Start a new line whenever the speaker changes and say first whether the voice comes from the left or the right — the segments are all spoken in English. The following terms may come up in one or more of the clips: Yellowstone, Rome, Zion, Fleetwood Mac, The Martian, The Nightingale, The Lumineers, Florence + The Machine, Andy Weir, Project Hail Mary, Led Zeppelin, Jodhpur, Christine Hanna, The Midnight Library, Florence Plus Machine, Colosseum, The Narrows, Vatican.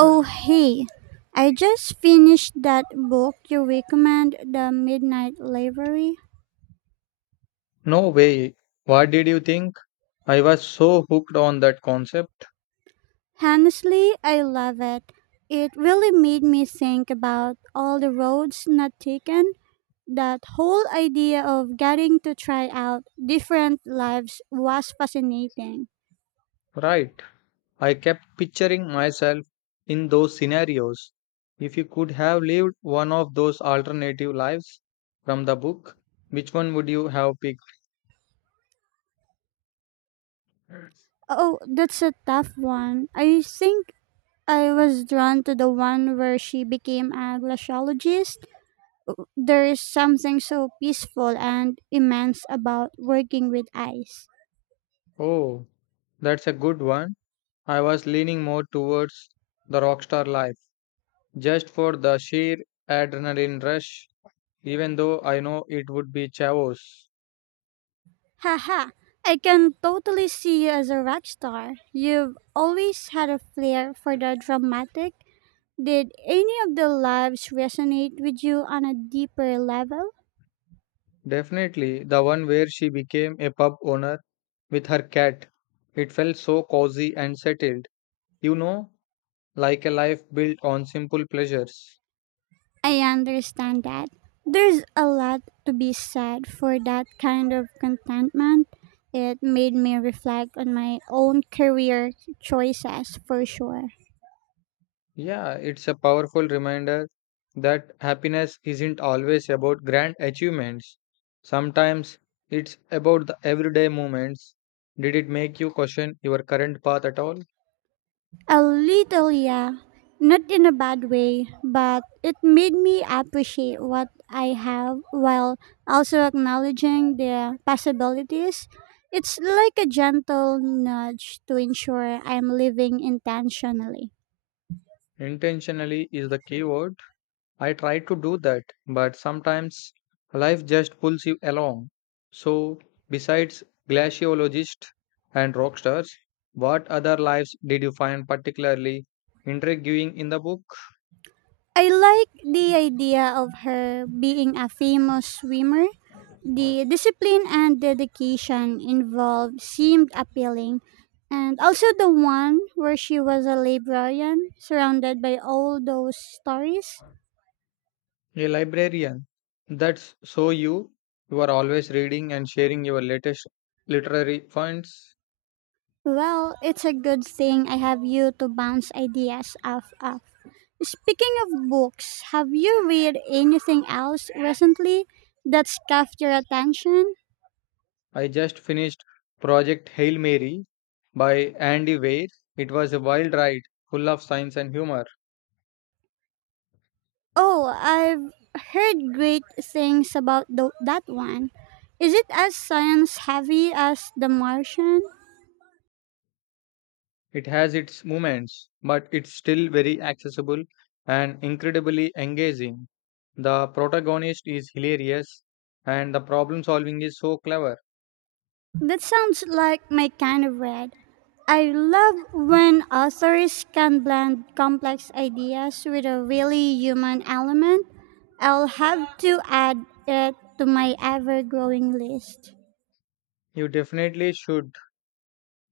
right: Oh, hey, I just finished that book you recommend, The Midnight Library.
left: No way. What did you think? I was so hooked on that concept.
right: Honestly, I love it. It really made me think about all the roads not taken. That whole idea of getting to try out different lives was fascinating.
left: Right. I kept picturing myself in those scenarios. If you could have lived one of those alternative lives from the book, which one would you have picked?
right: Oh, that's a tough one. I think I was drawn to the one where she became a glaciologist. There is something so peaceful and immense about working with ice.
left: Oh, that's a good one. I was leaning more towards the rockstar life, just for the sheer adrenaline rush, even though I know it would be Chavos.
right: Haha, I can totally see you as a rock star. You've always had a flair for the dramatic. Did any of the loves resonate with you on a deeper level?
left: Definitely the one where she became a pub owner with her cat. It felt so cozy and settled, you know, like a life built on simple pleasures.
right: I understand that. There's a lot to be said for that kind of contentment. It made me reflect on my own career choices for sure.
left: Yeah, it's a powerful reminder that happiness isn't always about grand achievements. Sometimes it's about the everyday moments. Did it make you question your current path at all?
right: A little, yeah. Not in a bad way, but it made me appreciate what I have while also acknowledging the possibilities. It's like a gentle nudge to ensure I'm living intentionally.
left: Intentionally is the key word. I try to do that, but sometimes life just pulls you along. So, besides glaciologists and rock stars, what other lives did you find particularly intriguing in the book?
right: I like the idea of her being a famous swimmer. The discipline and dedication involved seemed appealing, and also the one where she was a librarian surrounded by all those stories.
left: A librarian. That's so you. You are always reading and sharing your latest literary finds.
right: Well, it's a good thing I have you to bounce ideas off of. Speaking of books, have you read anything else recently that's caught your attention?
left: I just finished Project Hail Mary by Andy Weir. It was a wild ride, full of science and humor.
right: Oh, I've heard great things about that one. Is it as science heavy as The Martian?
left: It has its moments, but it's still very accessible and incredibly engaging. The protagonist is hilarious and the problem solving is so clever.
right: That sounds like my kind of read. I love when authors can blend complex ideas with a really human element. I'll have to add it to my ever growing list.
left: You definitely should.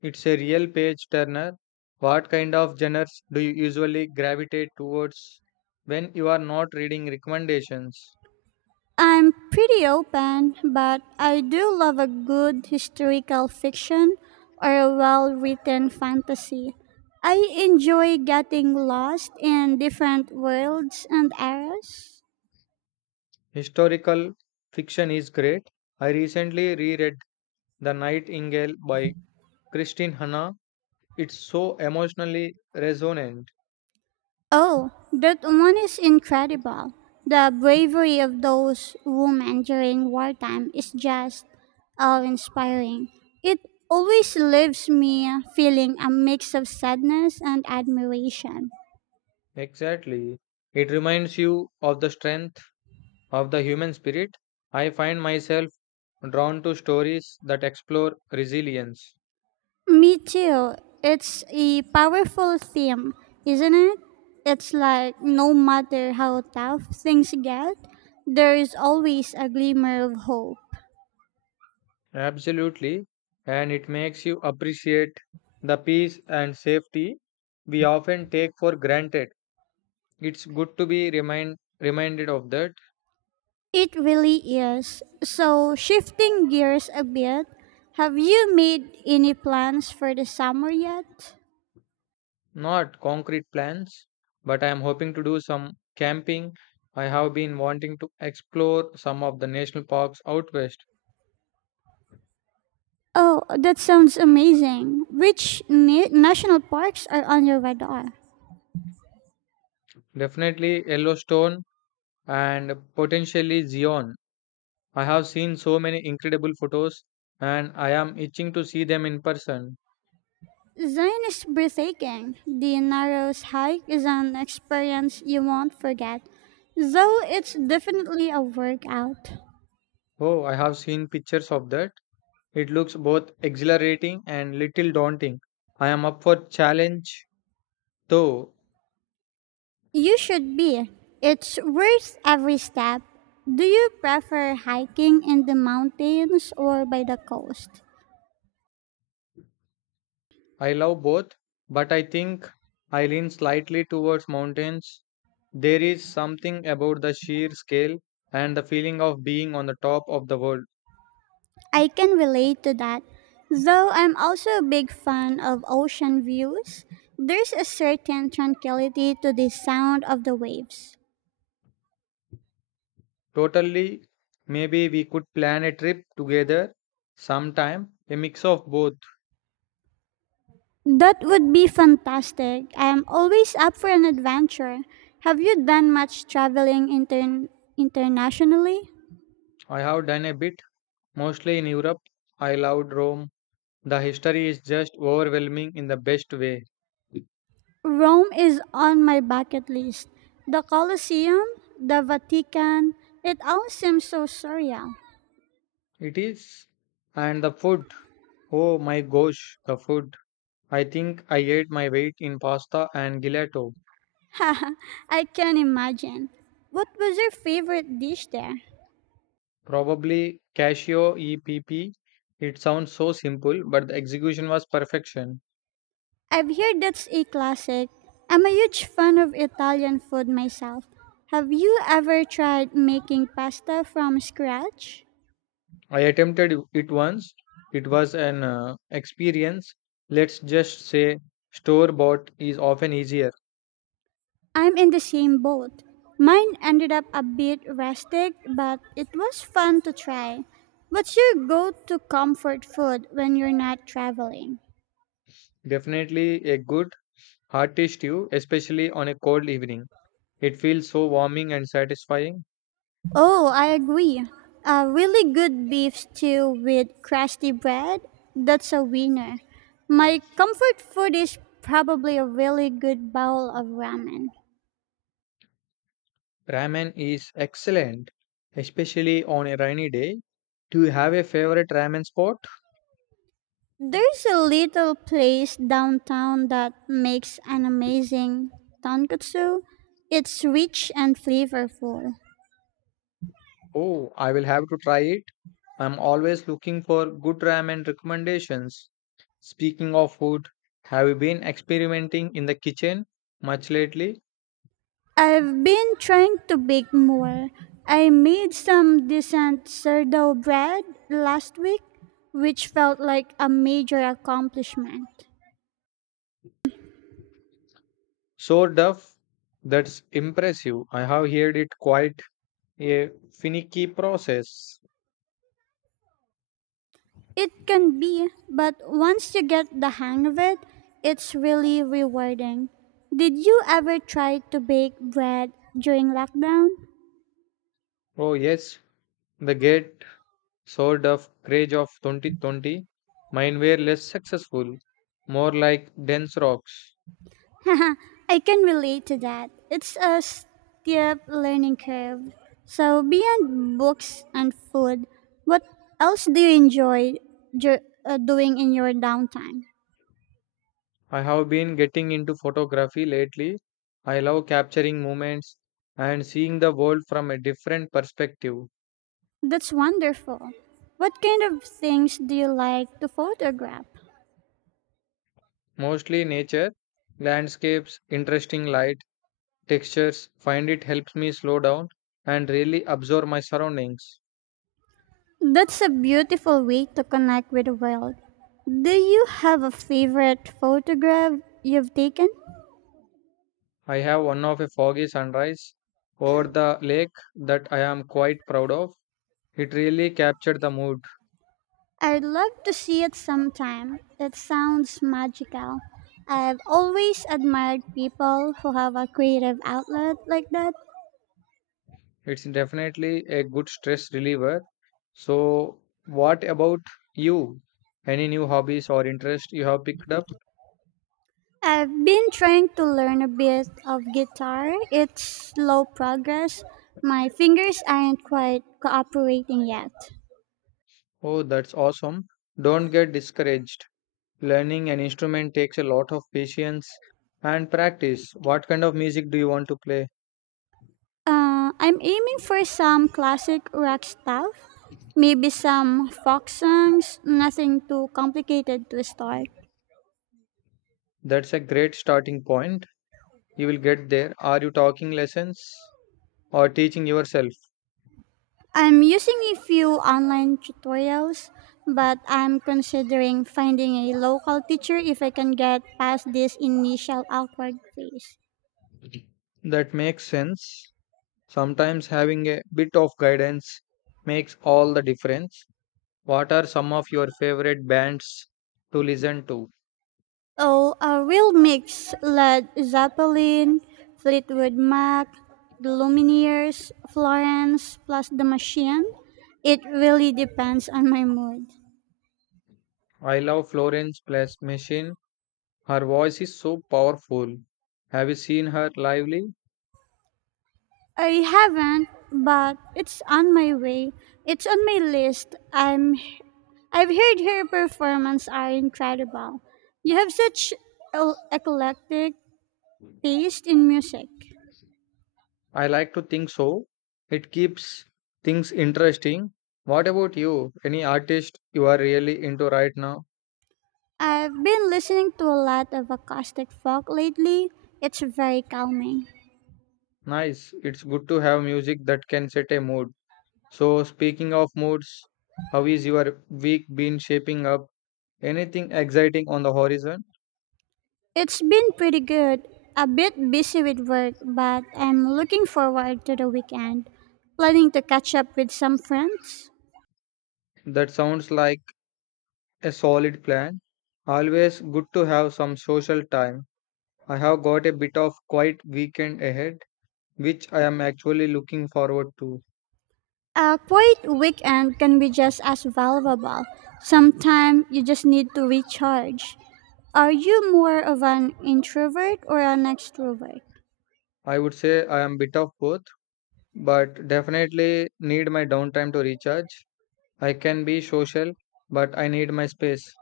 left: It's a real page turner. What kind of genres do you usually gravitate towards when you are not reading recommendations?
right: I'm pretty open, but I do love a good historical fiction or a well written fantasy. I enjoy getting lost in different worlds and eras.
left: Historical fiction is great. I recently reread The Nightingale by Christine Hanna. It's so emotionally resonant.
right: Oh, that one is incredible. The bravery of those women during wartime is just awe inspiring. It always leaves me feeling a mix of sadness and admiration.
left: Exactly. It reminds you of the strength of the human spirit. I find myself drawn to stories that explore resilience.
right: Me too. It's a powerful theme, isn't it? It's like no matter how tough things get, there is always a glimmer of hope.
left: Absolutely. And it makes you appreciate the peace and safety we often take for granted. It's good to be reminded of that.
right: It really is. So, shifting gears a bit, have you made any plans for the summer yet?
left: Not concrete plans, but I am hoping to do some camping. I have been wanting to explore some of the national parks out west.
right: Oh, that sounds amazing. Which national parks are on your radar?
left: Definitely Yellowstone and potentially Zion. I have seen so many incredible photos and I am itching to see them in person.
right: Zion is breathtaking. The Narrows hike is an experience you won't forget, though it's definitely a workout.
left: Oh, I have seen pictures of that. It looks both exhilarating and little daunting. I am up for challenge though.
right: You should be. It's worth every step. Do you prefer hiking in the mountains or by the coast?
left: I love both, but I think I lean slightly towards mountains. There is something about the sheer scale and the feeling of being on the top of the world.
right: I can relate to that. Though I'm also a big fan of ocean views, there's a certain tranquility to the sound of the waves.
left: Totally. Maybe we could plan a trip together sometime, a mix of both.
right: That would be fantastic. I am always up for an adventure. Have you done much traveling internationally?
left: I have done a bit, mostly in Europe. I loved Rome. The history is just overwhelming in the best way.
right: Rome is on my bucket list. The Colosseum, the Vatican, it all seems so surreal.
left: It is. And the food. Oh my gosh, the food. I think I ate my weight in pasta and gelato.
right: Haha, I can imagine. What was your favorite dish there?
left: Probably cashew EPP. It sounds so simple, but the execution was perfection.
right: I've heard that's a classic. I'm a huge fan of Italian food myself. Have you ever tried making pasta from scratch?
left: I attempted it once. It was an experience. Let's just say store bought is often easier.
right: I'm in the same boat. Mine ended up a bit rustic, but it was fun to try. What's your go to comfort food when you're not traveling?
left: Definitely a good hearty stew, especially on a cold evening. It feels so warming and satisfying.
right: Oh, I agree. A really good beef stew with crusty bread? That's a winner. My comfort food is probably a really good bowl of ramen.
left: Ramen is excellent, especially on a rainy day. Do you have a favorite ramen spot?
right: There's a little place downtown that makes an amazing tonkatsu. It's rich and flavorful.
left: Oh, I will have to try it. I'm always looking for good ramen recommendations. Speaking of food, have you been experimenting in the kitchen much lately?
right: I've been trying to bake more. I made some decent sourdough bread last week, which felt like a major accomplishment.
left: So duff, that's impressive. I have heard it quite a finicky process.
right: It can be, but once you get the hang of it, it's really rewarding. Did you ever try to bake bread during lockdown?
left: Oh yes, the great so duff craze of 2020. Mine were less successful, more like dense rocks.
right: I can relate to that. It's a steep learning curve. So, beyond books and food, what else do you enjoy ju- doing in your downtime?
left: I have been getting into photography lately. I love capturing moments and seeing the world from a different perspective.
right: That's wonderful. What kind of things do you like to photograph?
left: Mostly nature, landscapes, interesting light, textures. Find it helps me slow down and really absorb my surroundings.
right: That's a beautiful way to connect with the world. Do you have a favorite photograph you've taken?
left: I have one of a foggy sunrise over the lake that I am quite proud of. It really captured the mood.
right: I'd love to see it sometime. It sounds magical. I've always admired people who have a creative outlet like that.
left: It's definitely a good stress reliever. So, what about you? Any new hobbies or interest you have picked up?
right: I've been trying to learn a bit of guitar. It's slow progress. My fingers aren't quite cooperating yet.
left: Oh, that's awesome. Don't get discouraged. Learning an instrument takes a lot of patience and practice. What kind of music do you want to play?
right: I'm aiming for some classic rock stuff, maybe some folk songs, nothing too complicated to start.
left: That's a great starting point. You will get there. Are you talking lessons or teaching yourself?
right: I'm using a few online tutorials, but I'm considering finding a local teacher if I can get past this initial awkward phase.
left: That makes sense. Sometimes having a bit of guidance makes all the difference. What are some of your favorite bands to listen to?
right: Oh, a real mix led Zeppelin, Fleetwood Mac, The Lumineers, Florence, plus The Machine. It really depends on my mood.
left: I love Florence Plus Machine. Her voice is so powerful. Have you seen her lively?
right: I haven't, but it's on my way. It's on my list. I've heard her performances are incredible. You have such eclectic taste in music.
left: I like to think so. It keeps things interesting. What about you? Any artist you are really into right now?
right: I've been listening to a lot of acoustic folk lately. It's very calming.
left: Nice. It's good to have music that can set a mood. So, speaking of moods, how is your week been shaping up? Anything exciting on the horizon?
right: It's been pretty good. A bit busy with work, but I'm looking forward to the weekend. Planning to catch up with some friends.
left: That sounds like a solid plan. Always good to have some social time. I have got a bit of quiet weekend ahead, which I am actually looking forward to.
right: A quiet weekend can be just as valuable. Sometimes you just need to recharge. Are you more of an introvert or an extrovert?
left: I would say I am bit of both but definitely need my downtime to recharge. I can be social, but I need my space.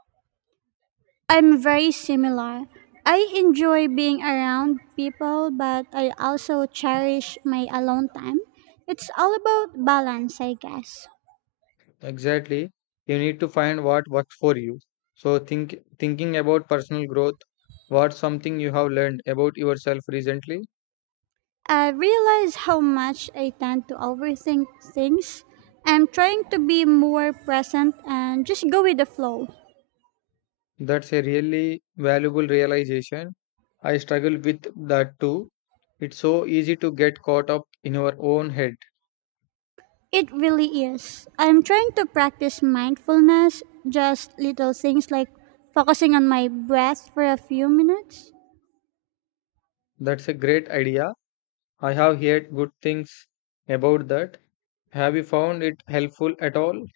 right: I'm very similar. I enjoy being around people, but I also cherish my alone time. It's all about balance, I guess.
left: Exactly. You need to find what works for you. So thinking about personal growth, what's something you have learned about yourself recently?
right: I realize how much I tend to overthink things. I'm trying to be more present and just go with the flow.
left: That's a really valuable realization. I struggle with that too. It's so easy to get caught up in our own head.
right: It really is. I'm trying to practice mindfulness, just little things like focusing on my breath for a few minutes.
left: That's a great idea. I have heard good things about that. Have you found it helpful at all?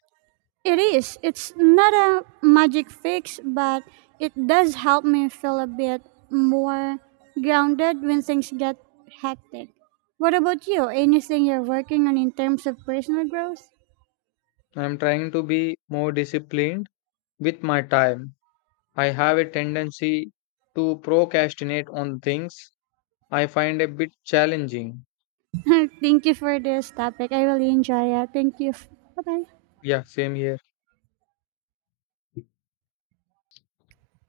right: It is. It's not a magic fix, but it does help me feel a bit more grounded when things get hectic. What about you? Anything you're working on in terms of personal growth?
left: I'm trying to be more disciplined with my time. I have a tendency to procrastinate on things I find a bit challenging.
right: Thank you for this topic. I really enjoy it. Thank you. Bye bye.
left: Yeah, same here.